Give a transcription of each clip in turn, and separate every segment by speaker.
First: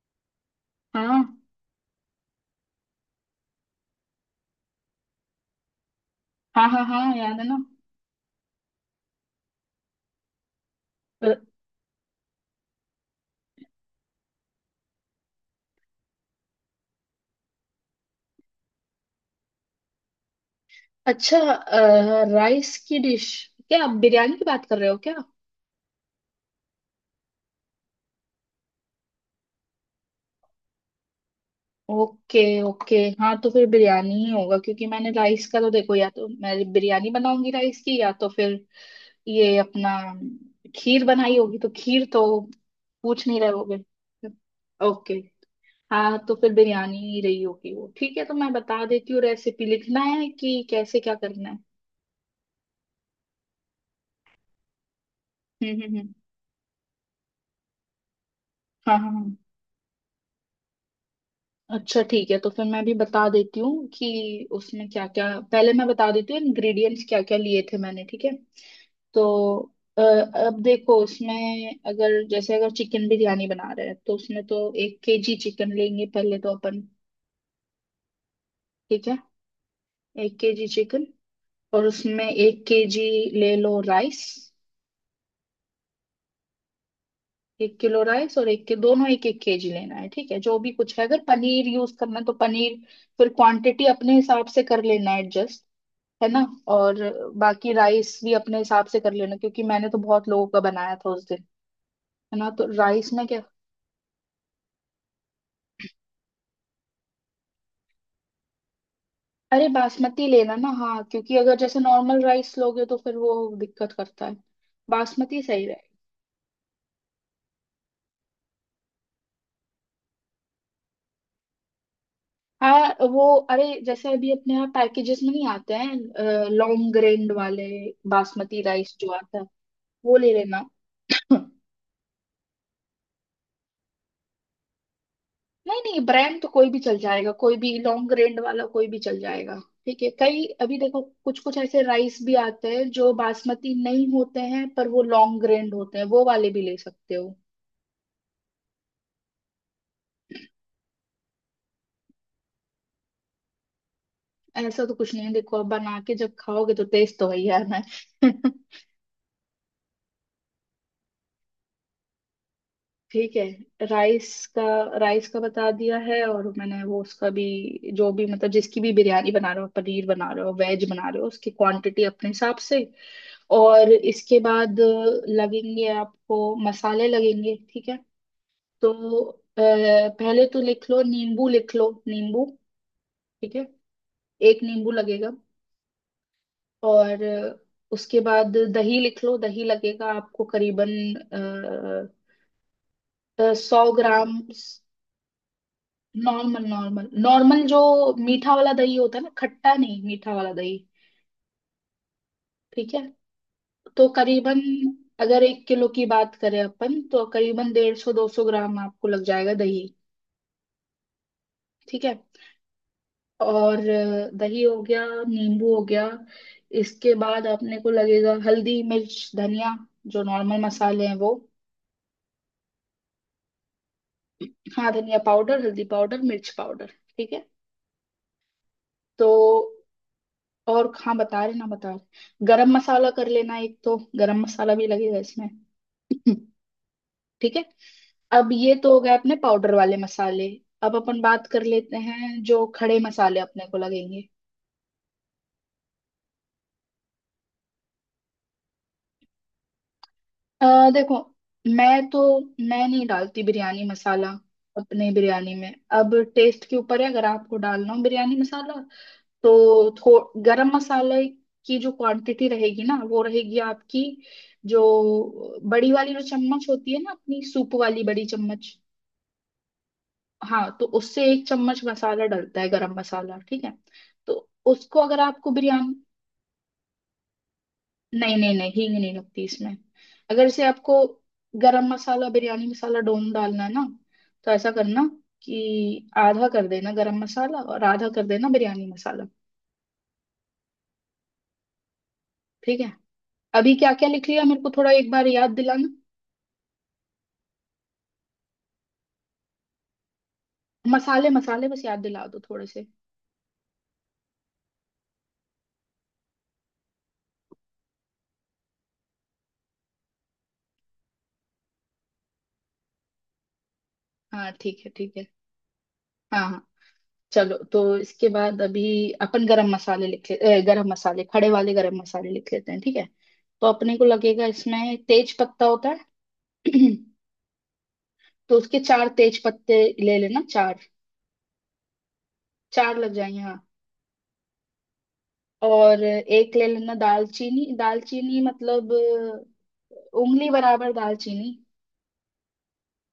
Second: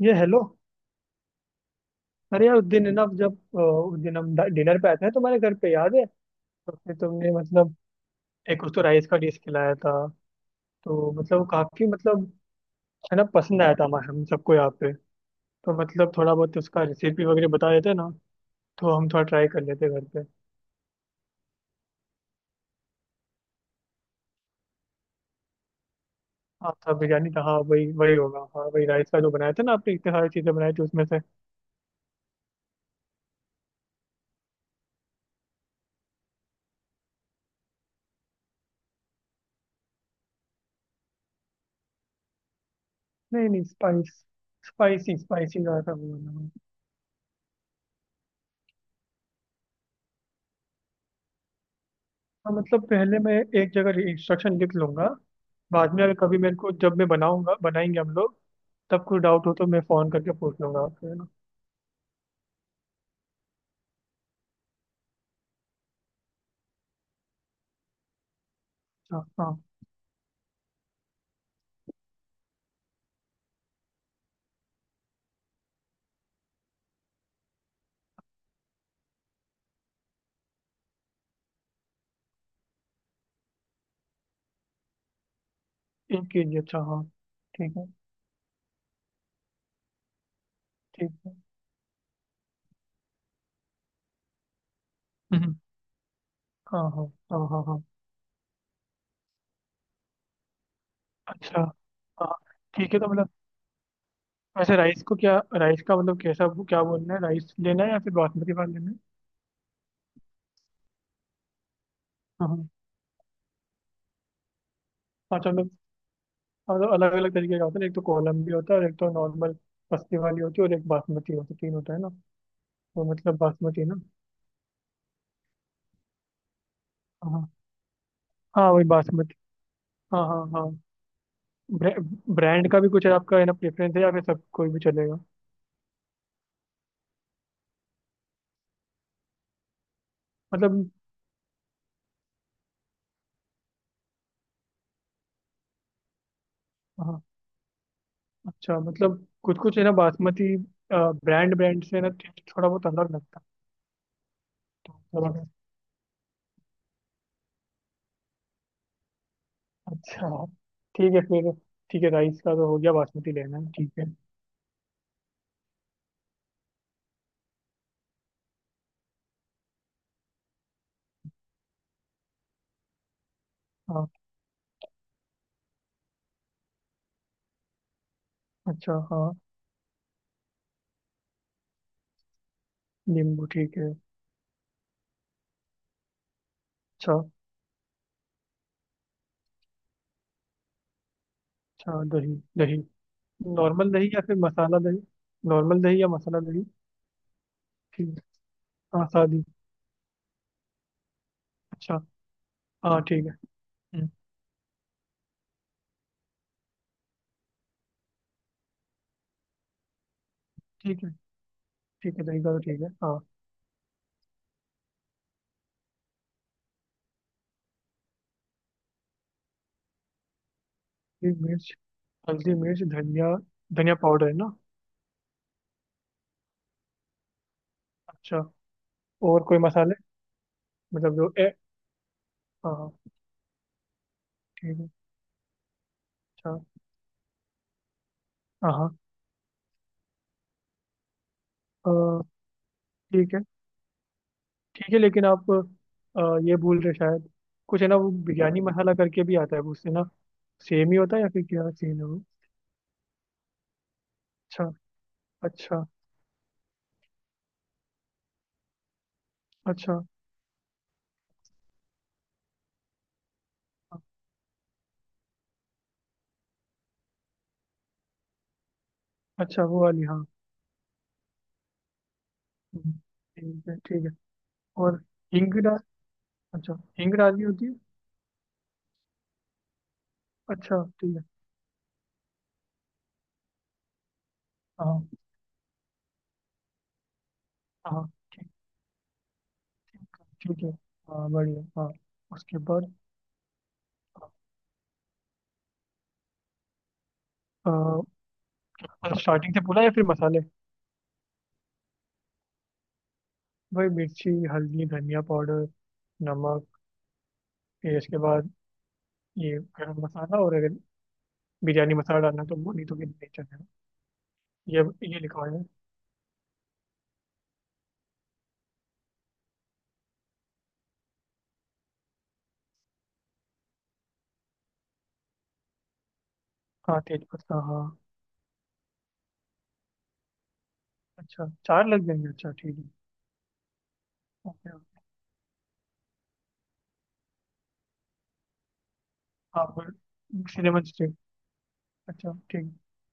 Speaker 1: ये हेलो।
Speaker 2: हाँ
Speaker 1: अरे यार उस दिन है ना उस दिन हम डिनर पे आए थे ना तुम्हारे घर पे, याद है?
Speaker 2: हाँ
Speaker 1: तो
Speaker 2: हाँ
Speaker 1: फिर
Speaker 2: हाँ,
Speaker 1: तुमने
Speaker 2: याद है ना।
Speaker 1: मतलब एक उस तो राइस का डिश खिलाया था। तो
Speaker 2: अ-
Speaker 1: मतलब वो काफी मतलब है ना पसंद आया था हमारे हम सबको यहाँ पे। तो मतलब थोड़ा बहुत उसका रेसिपी वगैरह बता देते ना, तो हम थोड़ा ट्राई कर लेते घर पे।
Speaker 2: अच्छा। राइस की डिश? क्या आप बिरयानी की बात कर रहे हो क्या?
Speaker 1: हाँ था, बिरयानी था। हाँ वही वही होगा, हाँ वही राइस का जो बनाया था ना आपने, इतने सारी चीजें बनाई थी उसमें से।
Speaker 2: ओके। ओके, हाँ, तो फिर बिरयानी ही होगा, क्योंकि मैंने राइस का तो देखो, या तो मैं बिरयानी बनाऊंगी राइस की, या तो फिर ये अपना खीर बनाई होगी, तो खीर तो पूछ नहीं
Speaker 1: नहीं
Speaker 2: रहे
Speaker 1: नहीं,
Speaker 2: होगे। ओके।
Speaker 1: स्पाइसी स्पाइसी का था वो
Speaker 2: हाँ, तो
Speaker 1: वाला।
Speaker 2: फिर बिरयानी ही रही होगी वो, ठीक है, तो मैं बता देती हूँ रेसिपी, लिखना है कि कैसे क्या करना है।
Speaker 1: हाँ मतलब पहले मैं एक जगह इंस्ट्रक्शन लिख लूंगा। बाद में
Speaker 2: हम्म।
Speaker 1: अगर कभी मेरे को, जब मैं बनाऊंगा बनाएंगे हम लोग,
Speaker 2: हाँ
Speaker 1: तब
Speaker 2: हाँ
Speaker 1: कोई
Speaker 2: हाँ।
Speaker 1: डाउट हो तो मैं फोन करके पूछ लूंगा आपसे, है ना।
Speaker 2: अच्छा ठीक है, तो फिर मैं भी बता देती हूँ कि उसमें क्या क्या। पहले मैं बता देती हूँ इंग्रेडिएंट्स क्या क्या लिए थे मैंने, ठीक है?
Speaker 1: अच्छा
Speaker 2: तो
Speaker 1: हाँ।
Speaker 2: अब देखो उसमें अगर जैसे अगर चिकन बिरयानी बना रहे हैं, तो उसमें तो 1 केजी चिकन लेंगे पहले तो अपन। ठीक है। 1 केजी चिकन, और उसमें 1 केजी ले लो राइस।
Speaker 1: एक के जी, अच्छा हाँ। ठीक
Speaker 2: एक
Speaker 1: है।
Speaker 2: किलो राइस और एक के दोनों एक एक केजी लेना है, ठीक है। जो भी कुछ है,
Speaker 1: ठीक
Speaker 2: अगर
Speaker 1: है।
Speaker 2: पनीर यूज करना है तो पनीर, फिर क्वांटिटी अपने हिसाब से कर लेना है
Speaker 1: हम्म।
Speaker 2: एडजस्ट, है ना।
Speaker 1: हाँ
Speaker 2: और
Speaker 1: हाँ हाँ। हाँ
Speaker 2: बाकी
Speaker 1: हाँ।
Speaker 2: राइस भी अपने हिसाब से कर लेना, क्योंकि मैंने तो बहुत लोगों का बनाया था उस दिन।
Speaker 1: अच्छा हाँ।
Speaker 2: है ना, तो
Speaker 1: ठीक है तो
Speaker 2: राइस में
Speaker 1: मतलब
Speaker 2: क्या।
Speaker 1: वैसे राइस को क्या, राइस का मतलब कैसा क्या बोलना है, राइस लेना है या फिर बासमती वाला लेना है?
Speaker 2: अरे बासमती लेना ना, हाँ, क्योंकि अगर जैसे नॉर्मल
Speaker 1: हाँ
Speaker 2: राइस
Speaker 1: हाँ।
Speaker 2: लोगे तो फिर वो दिक्कत करता है, बासमती
Speaker 1: अच्छा
Speaker 2: सही
Speaker 1: मतलब,
Speaker 2: रहेगा।
Speaker 1: मतलब अलग अलग तरीके का होता है ना, एक तो कोलम भी होता है और एक तो नॉर्मल पस्ती वाली होती है और एक बासमती होती है, तीन होता है ना।
Speaker 2: हाँ
Speaker 1: तो
Speaker 2: वो,
Speaker 1: मतलब
Speaker 2: अरे
Speaker 1: बासमती ना।
Speaker 2: जैसे अभी अपने यहाँ पैकेजेस में नहीं आते हैं लॉन्ग ग्रेन्ड
Speaker 1: हाँ
Speaker 2: वाले, बासमती
Speaker 1: हाँ वही
Speaker 2: राइस जो
Speaker 1: बासमती।
Speaker 2: आता है वो
Speaker 1: हाँ
Speaker 2: ले
Speaker 1: हाँ
Speaker 2: लेना।
Speaker 1: हाँ। ब्रे, ब्रांड का भी कुछ है आपका, है ना? प्रेफरेंस है या फिर सब कोई भी चलेगा?
Speaker 2: नहीं नहीं, ब्रांड तो कोई भी चल जाएगा, कोई भी लॉन्ग रेंज वाला कोई भी चल जाएगा। ठीक है, कई अभी
Speaker 1: मतलब,
Speaker 2: देखो कुछ कुछ ऐसे राइस भी आते हैं जो बासमती नहीं होते हैं पर वो लॉन्ग रेंज होते हैं, वो वाले भी ले सकते
Speaker 1: हाँ।
Speaker 2: हो।
Speaker 1: अच्छा मतलब कुछ कुछ है ना बासमती, ब्रांड ब्रांड से ना टेस्ट थोड़ा बहुत अलग लगता है।
Speaker 2: ऐसा
Speaker 1: तो
Speaker 2: तो कुछ नहीं
Speaker 1: मतलब
Speaker 2: है,
Speaker 1: अगर-
Speaker 2: देखो अब बना के जब खाओगे तो टेस्ट तो वही आना है। ही यार मैं।
Speaker 1: अच्छा ठीक है फिर। ठीक है, राइस का तो हो गया, बासमती
Speaker 2: ठीक
Speaker 1: लेना है,
Speaker 2: है,
Speaker 1: ठीक है।
Speaker 2: राइस का बता दिया है। और मैंने वो उसका भी, जो भी मतलब जिसकी भी बिरयानी बना रहे हो, पनीर बना रहे हो, वेज बना रहे हो, उसकी क्वांटिटी अपने हिसाब से। और
Speaker 1: हाँ,
Speaker 2: इसके बाद लगेंगे आपको मसाले लगेंगे, ठीक है। तो
Speaker 1: अच्छा हाँ।
Speaker 2: पहले तो लिख लो नींबू, लिख लो नींबू,
Speaker 1: नींबू,
Speaker 2: ठीक है,
Speaker 1: ठीक है।
Speaker 2: 1 नींबू लगेगा।
Speaker 1: अच्छा।
Speaker 2: और उसके बाद दही लिख लो, दही लगेगा आपको करीबन
Speaker 1: अच्छा दही दही।
Speaker 2: सौ
Speaker 1: नॉर्मल दही या
Speaker 2: ग्राम
Speaker 1: फिर मसाला दही? नॉर्मल दही या मसाला दही?
Speaker 2: नॉर्मल नॉर्मल नॉर्मल, जो
Speaker 1: ठीक है।
Speaker 2: मीठा वाला दही
Speaker 1: हाँ
Speaker 2: होता है ना,
Speaker 1: सादी।
Speaker 2: खट्टा नहीं, मीठा वाला दही,
Speaker 1: अच्छा।
Speaker 2: ठीक है।
Speaker 1: हाँ ठीक है।
Speaker 2: तो
Speaker 1: हम्म।
Speaker 2: करीबन, अगर 1 किलो की बात करें अपन, तो करीबन 150-200 ग्राम आपको लग जाएगा दही,
Speaker 1: ठीक है।
Speaker 2: ठीक
Speaker 1: ठीक
Speaker 2: है।
Speaker 1: है दही का तो, ठीक है हाँ।
Speaker 2: और दही हो गया, नींबू हो गया, इसके बाद अपने को लगेगा हल्दी मिर्च धनिया, जो नॉर्मल मसाले हैं वो।
Speaker 1: हरी मिर्च। हल्दी मिर्च धनिया। धनिया पाउडर है ना?
Speaker 2: हाँ, धनिया पाउडर हल्दी पाउडर मिर्च पाउडर, ठीक है।
Speaker 1: अच्छा।
Speaker 2: तो
Speaker 1: और कोई मसाले?
Speaker 2: और
Speaker 1: मतलब
Speaker 2: हाँ
Speaker 1: जो
Speaker 2: बता
Speaker 1: ए
Speaker 2: रहे ना बता रहे गरम
Speaker 1: हाँ हाँ।
Speaker 2: मसाला कर लेना, एक तो गरम मसाला
Speaker 1: ठीक
Speaker 2: भी
Speaker 1: है।
Speaker 2: लगेगा इसमें।
Speaker 1: अच्छा।
Speaker 2: ठीक है, अब
Speaker 1: हाँ
Speaker 2: ये तो
Speaker 1: हाँ।
Speaker 2: हो गए अपने पाउडर वाले मसाले। अब अपन बात कर
Speaker 1: अ,
Speaker 2: लेते हैं जो खड़े
Speaker 1: ठीक
Speaker 2: मसाले
Speaker 1: है।
Speaker 2: अपने को लगेंगे।
Speaker 1: ठीक है लेकिन आप ये बोल रहे शायद कुछ है ना वो बिरयानी मसाला करके भी आता है, वो उससे ना सेम ही
Speaker 2: देखो,
Speaker 1: होता है या फिर क्या, सेम है
Speaker 2: मैं तो
Speaker 1: वो?
Speaker 2: मैं नहीं डालती बिरयानी मसाला
Speaker 1: अच्छा।
Speaker 2: अपने बिरयानी में।
Speaker 1: अच्छा।
Speaker 2: अब टेस्ट के ऊपर है, अगर आपको डालना हो बिरयानी मसाला, तो
Speaker 1: अच्छा।
Speaker 2: थो गरम मसाले की जो क्वांटिटी रहेगी ना, वो रहेगी आपकी जो बड़ी वाली जो चम्मच होती है ना, अपनी सूप वाली बड़ी चम्मच।
Speaker 1: अच्छा वो वाली, हाँ।
Speaker 2: हाँ, तो उससे 1 चम्मच मसाला डलता है
Speaker 1: हम्म।
Speaker 2: गरम मसाला, ठीक
Speaker 1: ठीक
Speaker 2: है।
Speaker 1: है ठीक है।
Speaker 2: तो उसको
Speaker 1: और
Speaker 2: अगर आपको
Speaker 1: हिंग डाल
Speaker 2: बिरयानी,
Speaker 1: अच्छा, हिंग डालनी होती है?
Speaker 2: नहीं नहीं नहीं, हींग नहीं लगती इसमें। अगर इसे
Speaker 1: अच्छा
Speaker 2: आपको
Speaker 1: ठीक है।
Speaker 2: गरम मसाला बिरयानी मसाला डोम डालना है ना, तो ऐसा करना
Speaker 1: हाँ।
Speaker 2: कि आधा कर देना गरम मसाला और
Speaker 1: हाँ
Speaker 2: आधा कर देना बिरयानी मसाला,
Speaker 1: ठीक है। हाँ बढ़िया, हाँ। उसके
Speaker 2: ठीक है।
Speaker 1: बाद?
Speaker 2: अभी क्या क्या लिख लिया मेरे को थोड़ा एक बार याद दिलाना।
Speaker 1: अ, स्टार्टिंग से बोला या फिर मसाले?
Speaker 2: मसाले मसाले बस याद दिला दो थोड़े से।
Speaker 1: भाई मिर्ची हल्दी धनिया पाउडर, नमक, फिर इसके बाद ये गरम मसाला, और अगर बिरयानी मसाला डालना तो वो, नहीं तो फिर नहीं चलेगा।
Speaker 2: हाँ ठीक
Speaker 1: ये
Speaker 2: है ठीक
Speaker 1: ये
Speaker 2: है।
Speaker 1: लिखा हुआ है।
Speaker 2: हाँ हाँ। चलो, तो इसके बाद अभी अपन गरम मसाले लिख ले। गरम मसाले, खड़े वाले गरम मसाले लिख लेते हैं, ठीक है। तो अपने को लगेगा इसमें तेज पत्ता होता है।
Speaker 1: हाँ तेज पत्ता, हाँ।
Speaker 2: तो उसके 4 तेज पत्ते ले लेना, चार।
Speaker 1: अच्छा चार लग जाएंगे, अच्छा ठीक है।
Speaker 2: चार लग जाएंगे हाँ।
Speaker 1: Okay okay.
Speaker 2: और एक ले लेना दालचीनी, दालचीनी मतलब
Speaker 1: हाँ और
Speaker 2: उंगली
Speaker 1: cinnamon
Speaker 2: बराबर
Speaker 1: stick।
Speaker 2: दालचीनी।
Speaker 1: अच्छा ठीक है,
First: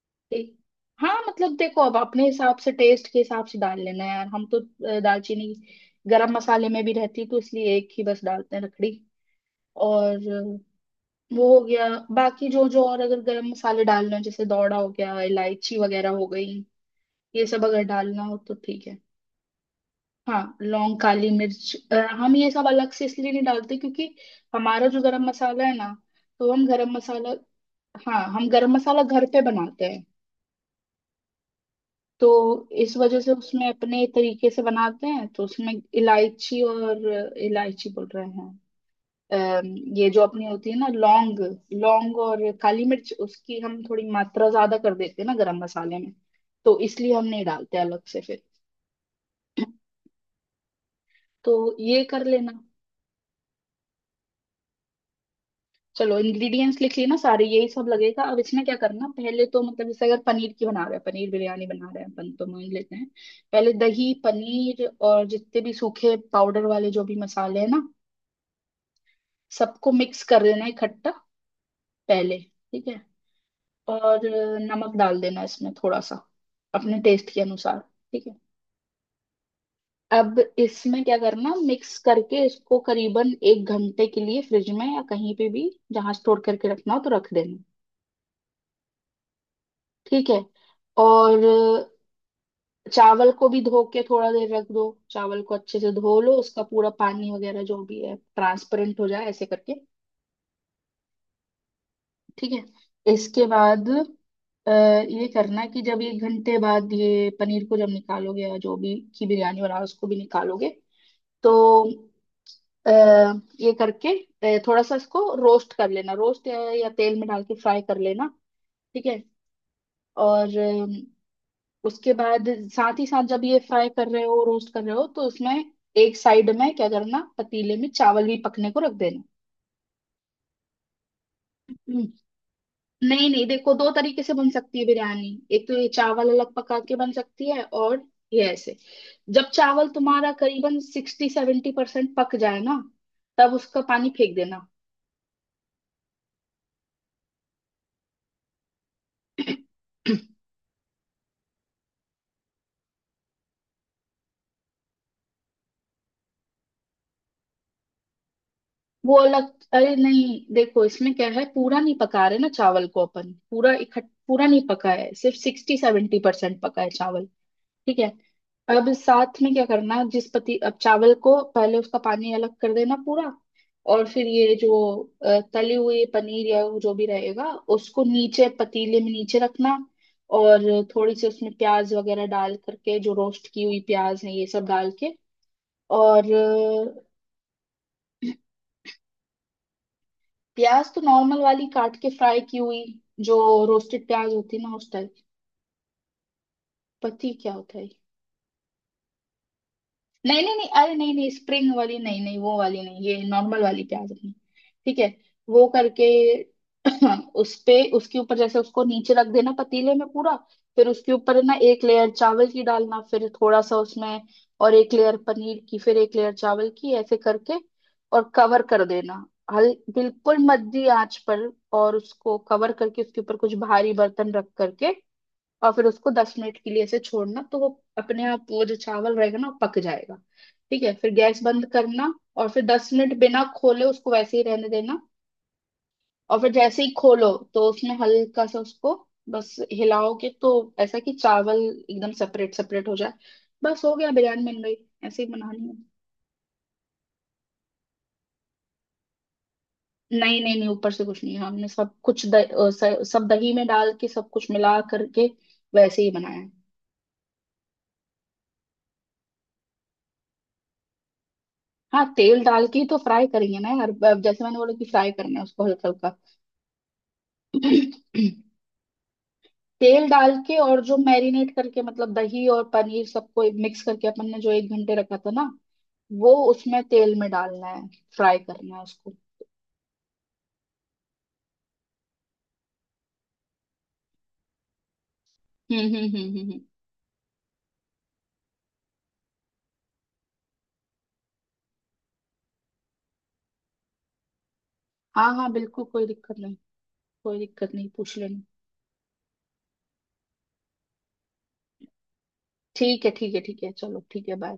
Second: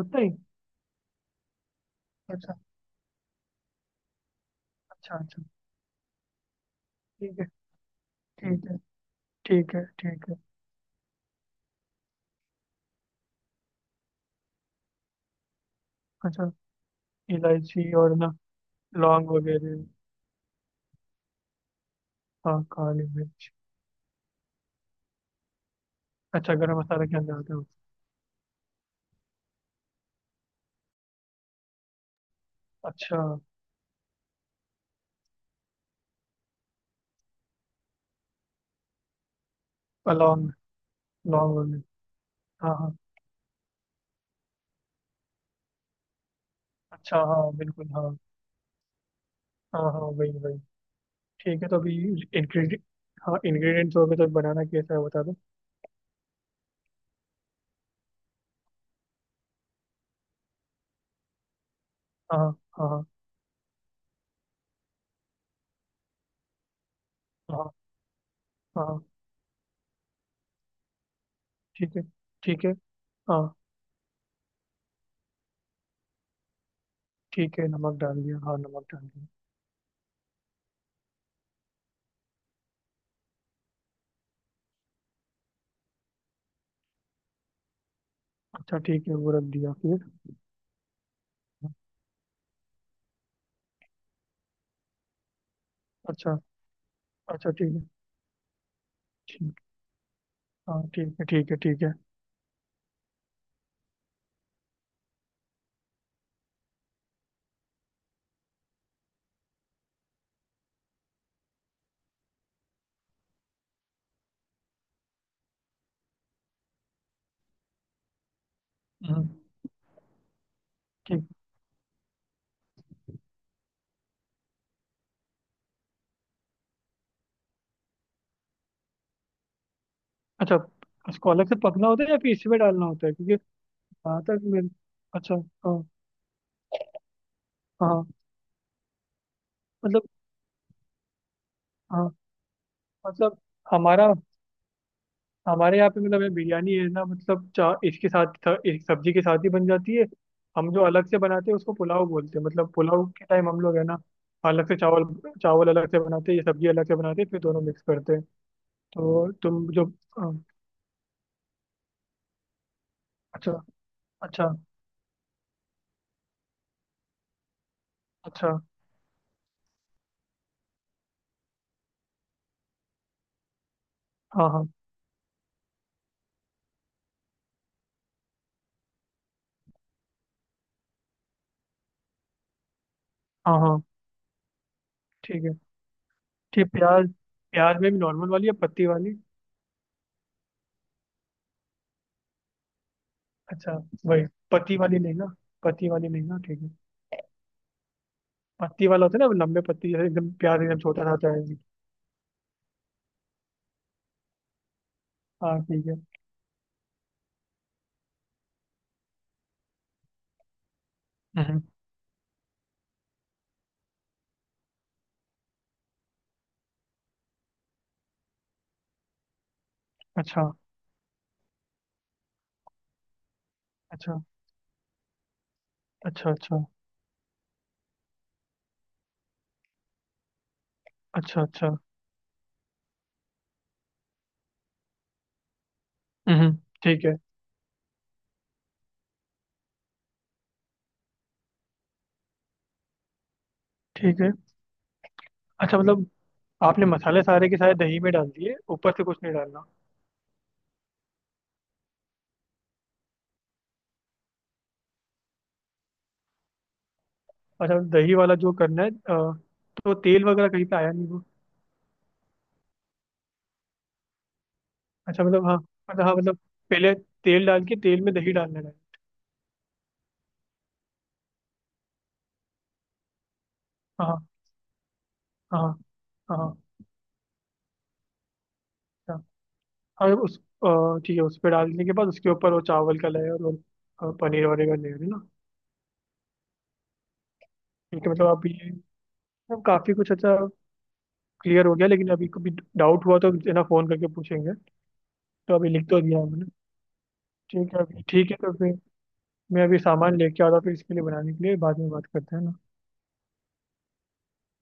Speaker 1: उतना ही।
Speaker 2: ठीक, हाँ मतलब देखो, अब अपने
Speaker 1: अच्छा।
Speaker 2: हिसाब से टेस्ट के हिसाब से डाल लेना यार, हम तो
Speaker 1: अच्छा। अच्छा।
Speaker 2: दालचीनी गरम मसाले में भी रहती, तो
Speaker 1: ठीक है।
Speaker 2: इसलिए एक ही बस डालते हैं
Speaker 1: ठीक है
Speaker 2: लकड़ी।
Speaker 1: ठीक है।
Speaker 2: और
Speaker 1: ठीक है।
Speaker 2: वो हो गया। बाकी जो जो और अगर गरम मसाले डालना हो, जैसे दौड़ा हो गया, इलायची वगैरह हो
Speaker 1: अच्छा।
Speaker 2: गई, ये सब अगर
Speaker 1: इलायची और
Speaker 2: डालना
Speaker 1: ना?
Speaker 2: हो तो ठीक है।
Speaker 1: लौंग वगैरह।
Speaker 2: हाँ, लौंग काली मिर्च, हम ये
Speaker 1: हाँ
Speaker 2: सब अलग
Speaker 1: काली
Speaker 2: से इसलिए नहीं
Speaker 1: मिर्च।
Speaker 2: डालते क्योंकि हमारा जो गरम मसाला है ना, तो
Speaker 1: अच्छा,
Speaker 2: हम
Speaker 1: गरम
Speaker 2: गरम
Speaker 1: मसाला के
Speaker 2: मसाला,
Speaker 1: अंदर होते हो।
Speaker 2: हाँ, हम गरम मसाला घर पे बनाते हैं। तो इस
Speaker 1: अच्छा
Speaker 2: वजह से उसमें अपने तरीके से बनाते हैं, तो उसमें इलायची और, इलायची बोल रहे हैं, ये जो अपनी
Speaker 1: लौंग।
Speaker 2: होती है ना, लौंग,
Speaker 1: लौंग हो गई।
Speaker 2: लौंग और
Speaker 1: हाँ
Speaker 2: काली
Speaker 1: हाँ।
Speaker 2: मिर्च, उसकी हम थोड़ी मात्रा ज्यादा कर देते हैं ना गरम मसाले में। तो
Speaker 1: अच्छा
Speaker 2: इसलिए हम नहीं
Speaker 1: हाँ,
Speaker 2: डालते
Speaker 1: बिल्कुल
Speaker 2: अलग
Speaker 1: हाँ।
Speaker 2: से फिर।
Speaker 1: हाँ हाँ वही वही।
Speaker 2: तो
Speaker 1: ठीक है तो अभी
Speaker 2: ये कर लेना।
Speaker 1: इंग्रेडिएंट। हाँ इंग्रेडिएंट्स हो गए, तो बनाना कैसा है बता दो।
Speaker 2: चलो, इंग्रेडिएंट्स लिख लिए ना सारे, यही सब लगेगा। अब इसमें क्या करना, पहले तो मतलब जैसे अगर पनीर की बना रहे हैं, पनीर बिरयानी बना रहे हैं अपन
Speaker 1: हाँ
Speaker 2: तो मान
Speaker 1: हाँ।
Speaker 2: लेते
Speaker 1: हाँ
Speaker 2: हैं। पहले दही पनीर और जितने भी सूखे पाउडर वाले जो भी मसाले
Speaker 1: हाँ
Speaker 2: हैं ना,
Speaker 1: हाँ।
Speaker 2: सबको मिक्स कर देना है इकट्ठा
Speaker 1: ठीक है।
Speaker 2: पहले,
Speaker 1: ठीक है।
Speaker 2: ठीक है।
Speaker 1: हाँ।
Speaker 2: और नमक डाल देना इसमें थोड़ा सा, अपने टेस्ट के
Speaker 1: ठीक है
Speaker 2: अनुसार,
Speaker 1: नमक डाल
Speaker 2: ठीक
Speaker 1: दिया,
Speaker 2: है।
Speaker 1: हाँ नमक डाल दिया।
Speaker 2: अब इसमें क्या करना, मिक्स करके इसको करीबन 1 घंटे के लिए फ्रिज में या कहीं पे भी, जहां स्टोर करके रखना हो तो रख देना,
Speaker 1: अच्छा ठीक है वो रख दिया फिर।
Speaker 2: ठीक है। और चावल को भी धो के थोड़ा देर रख दो, चावल को अच्छे से धो
Speaker 1: अच्छा।
Speaker 2: लो, उसका पूरा पानी
Speaker 1: अच्छा
Speaker 2: वगैरह
Speaker 1: ठीक है।
Speaker 2: जो भी है ट्रांसपेरेंट हो जाए ऐसे
Speaker 1: ठीक।
Speaker 2: करके,
Speaker 1: हाँ ठीक है ठीक है ठीक है।
Speaker 2: ठीक है। इसके बाद ये करना कि जब 1 घंटे बाद ये पनीर को जब निकालोगे, या जो भी की बिरयानी बनाओ उसको भी निकालोगे, तो आ, ये करके थोड़ा सा इसको रोस्ट कर लेना, रोस्ट या तेल में डाल के फ्राई कर लेना, ठीक है।
Speaker 1: हम्म।
Speaker 2: और
Speaker 1: ठीक।
Speaker 2: उसके बाद साथ ही साथ जब ये फ्राई कर रहे हो रोस्ट कर रहे हो, तो उसमें एक साइड में क्या करना, पतीले में चावल भी पकने को रख देना।
Speaker 1: अच्छा, इसको अलग से पकना होता है
Speaker 2: हम्म,
Speaker 1: या फिर इसमें डालना होता है,
Speaker 2: नहीं
Speaker 1: क्योंकि
Speaker 2: नहीं, देखो, दो
Speaker 1: वहां
Speaker 2: तरीके से
Speaker 1: तक
Speaker 2: बन
Speaker 1: मिल।
Speaker 2: सकती है बिरयानी,
Speaker 1: अच्छा।
Speaker 2: एक
Speaker 1: हाँ।
Speaker 2: तो ये चावल अलग पका के बन सकती है, और
Speaker 1: हाँ।
Speaker 2: ये ऐसे जब चावल
Speaker 1: मतलब,
Speaker 2: तुम्हारा करीबन सिक्सटी सेवेंटी
Speaker 1: हाँ
Speaker 2: परसेंट पक जाए ना,
Speaker 1: मतलब
Speaker 2: तब उसका
Speaker 1: हमारा,
Speaker 2: पानी फेंक देना।
Speaker 1: हमारे यहाँ पे मतलब ये बिरयानी है ना, मतलब चा इसके साथ एक सब्जी के साथ ही बन जाती है। हम जो अलग से बनाते हैं उसको पुलाव बोलते हैं, मतलब पुलाव के टाइम हम लोग है ना अलग से चावल, चावल अलग से बनाते हैं, ये सब्जी अलग से बनाते हैं, फिर दोनों मिक्स करते हैं।
Speaker 2: वो
Speaker 1: तो
Speaker 2: अलग,
Speaker 1: तुम जो।
Speaker 2: अरे नहीं,
Speaker 1: हाँ,
Speaker 2: देखो इसमें क्या है, पूरा नहीं पका रहे ना चावल को अपन
Speaker 1: अच्छा।
Speaker 2: पूरा इकट्ठा,
Speaker 1: अच्छा।
Speaker 2: पूरा नहीं पका है, सिर्फ 60-70% पका है चावल, ठीक है।
Speaker 1: अच्छा।
Speaker 2: अब साथ में क्या करना, जिस पति, अब चावल को पहले उसका पानी अलग कर देना पूरा, और फिर
Speaker 1: हाँ
Speaker 2: ये
Speaker 1: हाँ
Speaker 2: जो तली हुई पनीर या वो जो भी रहेगा, उसको नीचे पतीले में नीचे रखना, और थोड़ी सी उसमें प्याज वगैरह डाल करके, जो रोस्ट
Speaker 1: हाँ।
Speaker 2: की
Speaker 1: हाँ।
Speaker 2: हुई प्याज है ये सब डाल के,
Speaker 1: ठीक है।
Speaker 2: और
Speaker 1: ठीक, प्याज। प्याज में भी नॉर्मल वाली या पत्ती वाली?
Speaker 2: प्याज तो नॉर्मल वाली काट के फ्राई की हुई, जो
Speaker 1: अच्छा।
Speaker 2: रोस्टेड
Speaker 1: वही,
Speaker 2: प्याज होती है
Speaker 1: पत्ती
Speaker 2: ना, उस
Speaker 1: वाली
Speaker 2: टाइप।
Speaker 1: लेना, पत्ती वाली लेना ठीक है।
Speaker 2: पति क्या होता है?
Speaker 1: पत्ती वाला होता है ना, वो लंबे पत्ती जैसे एकदम,
Speaker 2: नहीं नहीं
Speaker 1: प्याज
Speaker 2: नहीं,
Speaker 1: एकदम
Speaker 2: अरे
Speaker 1: छोटा सा
Speaker 2: नहीं
Speaker 1: होता
Speaker 2: नहीं,
Speaker 1: है।
Speaker 2: स्प्रिंग वाली नहीं, नहीं वो वाली नहीं, ये नॉर्मल वाली प्याज अपनी, ठीक है।
Speaker 1: हाँ
Speaker 2: वो
Speaker 1: ठीक है।
Speaker 2: करके उस पे उसके ऊपर जैसे उसको नीचे रख देना पतीले में पूरा, फिर उसके ऊपर है ना
Speaker 1: हम्म।
Speaker 2: 1 लेयर चावल की डालना, फिर थोड़ा सा उसमें, और 1 लेयर पनीर की, फिर 1 लेयर चावल की, ऐसे करके और कवर कर देना, हल बिल्कुल
Speaker 1: अच्छा।
Speaker 2: मध्य आंच पर, और उसको कवर करके उसके ऊपर कुछ भारी
Speaker 1: अच्छा।
Speaker 2: बर्तन रख करके, और फिर उसको
Speaker 1: अच्छा।
Speaker 2: दस
Speaker 1: अच्छा।
Speaker 2: मिनट के लिए ऐसे छोड़ना, तो वो अपने आप वो जो चावल रहेगा ना, वो पक जाएगा, ठीक है। फिर
Speaker 1: अच्छा।
Speaker 2: गैस बंद
Speaker 1: अच्छा।
Speaker 2: करना, और फिर 10 मिनट बिना खोले उसको वैसे ही रहने देना, और
Speaker 1: हम्म।
Speaker 2: फिर जैसे ही
Speaker 1: ठीक है।
Speaker 2: खोलो तो उसमें हल्का सा उसको बस हिलाओगे, तो ऐसा कि चावल एकदम सेपरेट सेपरेट हो जाए, बस हो गया,
Speaker 1: ठीक है।
Speaker 2: बिरयानी बन गई, ऐसे ही बनानी
Speaker 1: अच्छा
Speaker 2: है।
Speaker 1: मतलब, आपने मसाले सारे के सारे दही में डाल दिए, ऊपर से कुछ नहीं डालना?
Speaker 2: नहीं नहीं नहीं, ऊपर से कुछ नहीं, हमने सब कुछ सब दही में डाल के सब कुछ मिला करके वैसे ही बनाया है।
Speaker 1: अच्छा दही वाला जो करना है, तो तेल वगैरह कहीं पे आया नहीं वो?
Speaker 2: हाँ, तेल डाल के ही तो फ्राई करेंगे ना यार, अब जैसे मैंने बोला कि फ्राई
Speaker 1: अच्छा
Speaker 2: करना
Speaker 1: मतलब
Speaker 2: है
Speaker 1: हाँ,
Speaker 2: उसको हल्का
Speaker 1: मतलब
Speaker 2: हल्का।
Speaker 1: हाँ मतलब पहले तेल डाल के तेल में दही डालना है।
Speaker 2: तेल डाल के, और जो मैरिनेट करके मतलब दही और पनीर सबको मिक्स करके
Speaker 1: हाँ
Speaker 2: अपन ने जो 1 घंटे रखा था ना,
Speaker 1: हाँ हाँ।
Speaker 2: वो
Speaker 1: हाँ हाँ।
Speaker 2: उसमें तेल में डालना है, फ्राई करना है
Speaker 1: हाँ,
Speaker 2: उसको।
Speaker 1: अच्छा। और उस ठीक है, उस पर डालने के बाद उसके ऊपर वो चावल का लेयर और पनीर वगैरह का लेयर है ना?
Speaker 2: हम्म हम्म हम्म हम्म हम्म।
Speaker 1: ठीक है मतलब आप ये, अब काफी कुछ अच्छा क्लियर हो गया, लेकिन अभी कभी डाउट हुआ तो है ना फोन करके पूछेंगे।
Speaker 2: हाँ
Speaker 1: तो
Speaker 2: हाँ
Speaker 1: अभी लिख
Speaker 2: बिल्कुल,
Speaker 1: तो
Speaker 2: कोई
Speaker 1: दिया
Speaker 2: दिक्कत
Speaker 1: हमने,
Speaker 2: नहीं, कोई
Speaker 1: ठीक
Speaker 2: दिक्कत
Speaker 1: है
Speaker 2: नहीं
Speaker 1: अभी,
Speaker 2: पूछ
Speaker 1: ठीक है
Speaker 2: लेना।
Speaker 1: तो फिर मैं अभी सामान लेके आता हूँ, फिर इसके लिए बनाने के लिए बाद में बात करते हैं ना।
Speaker 2: ठीक है ठीक है ठीक है, चलो ठीक है, बाय।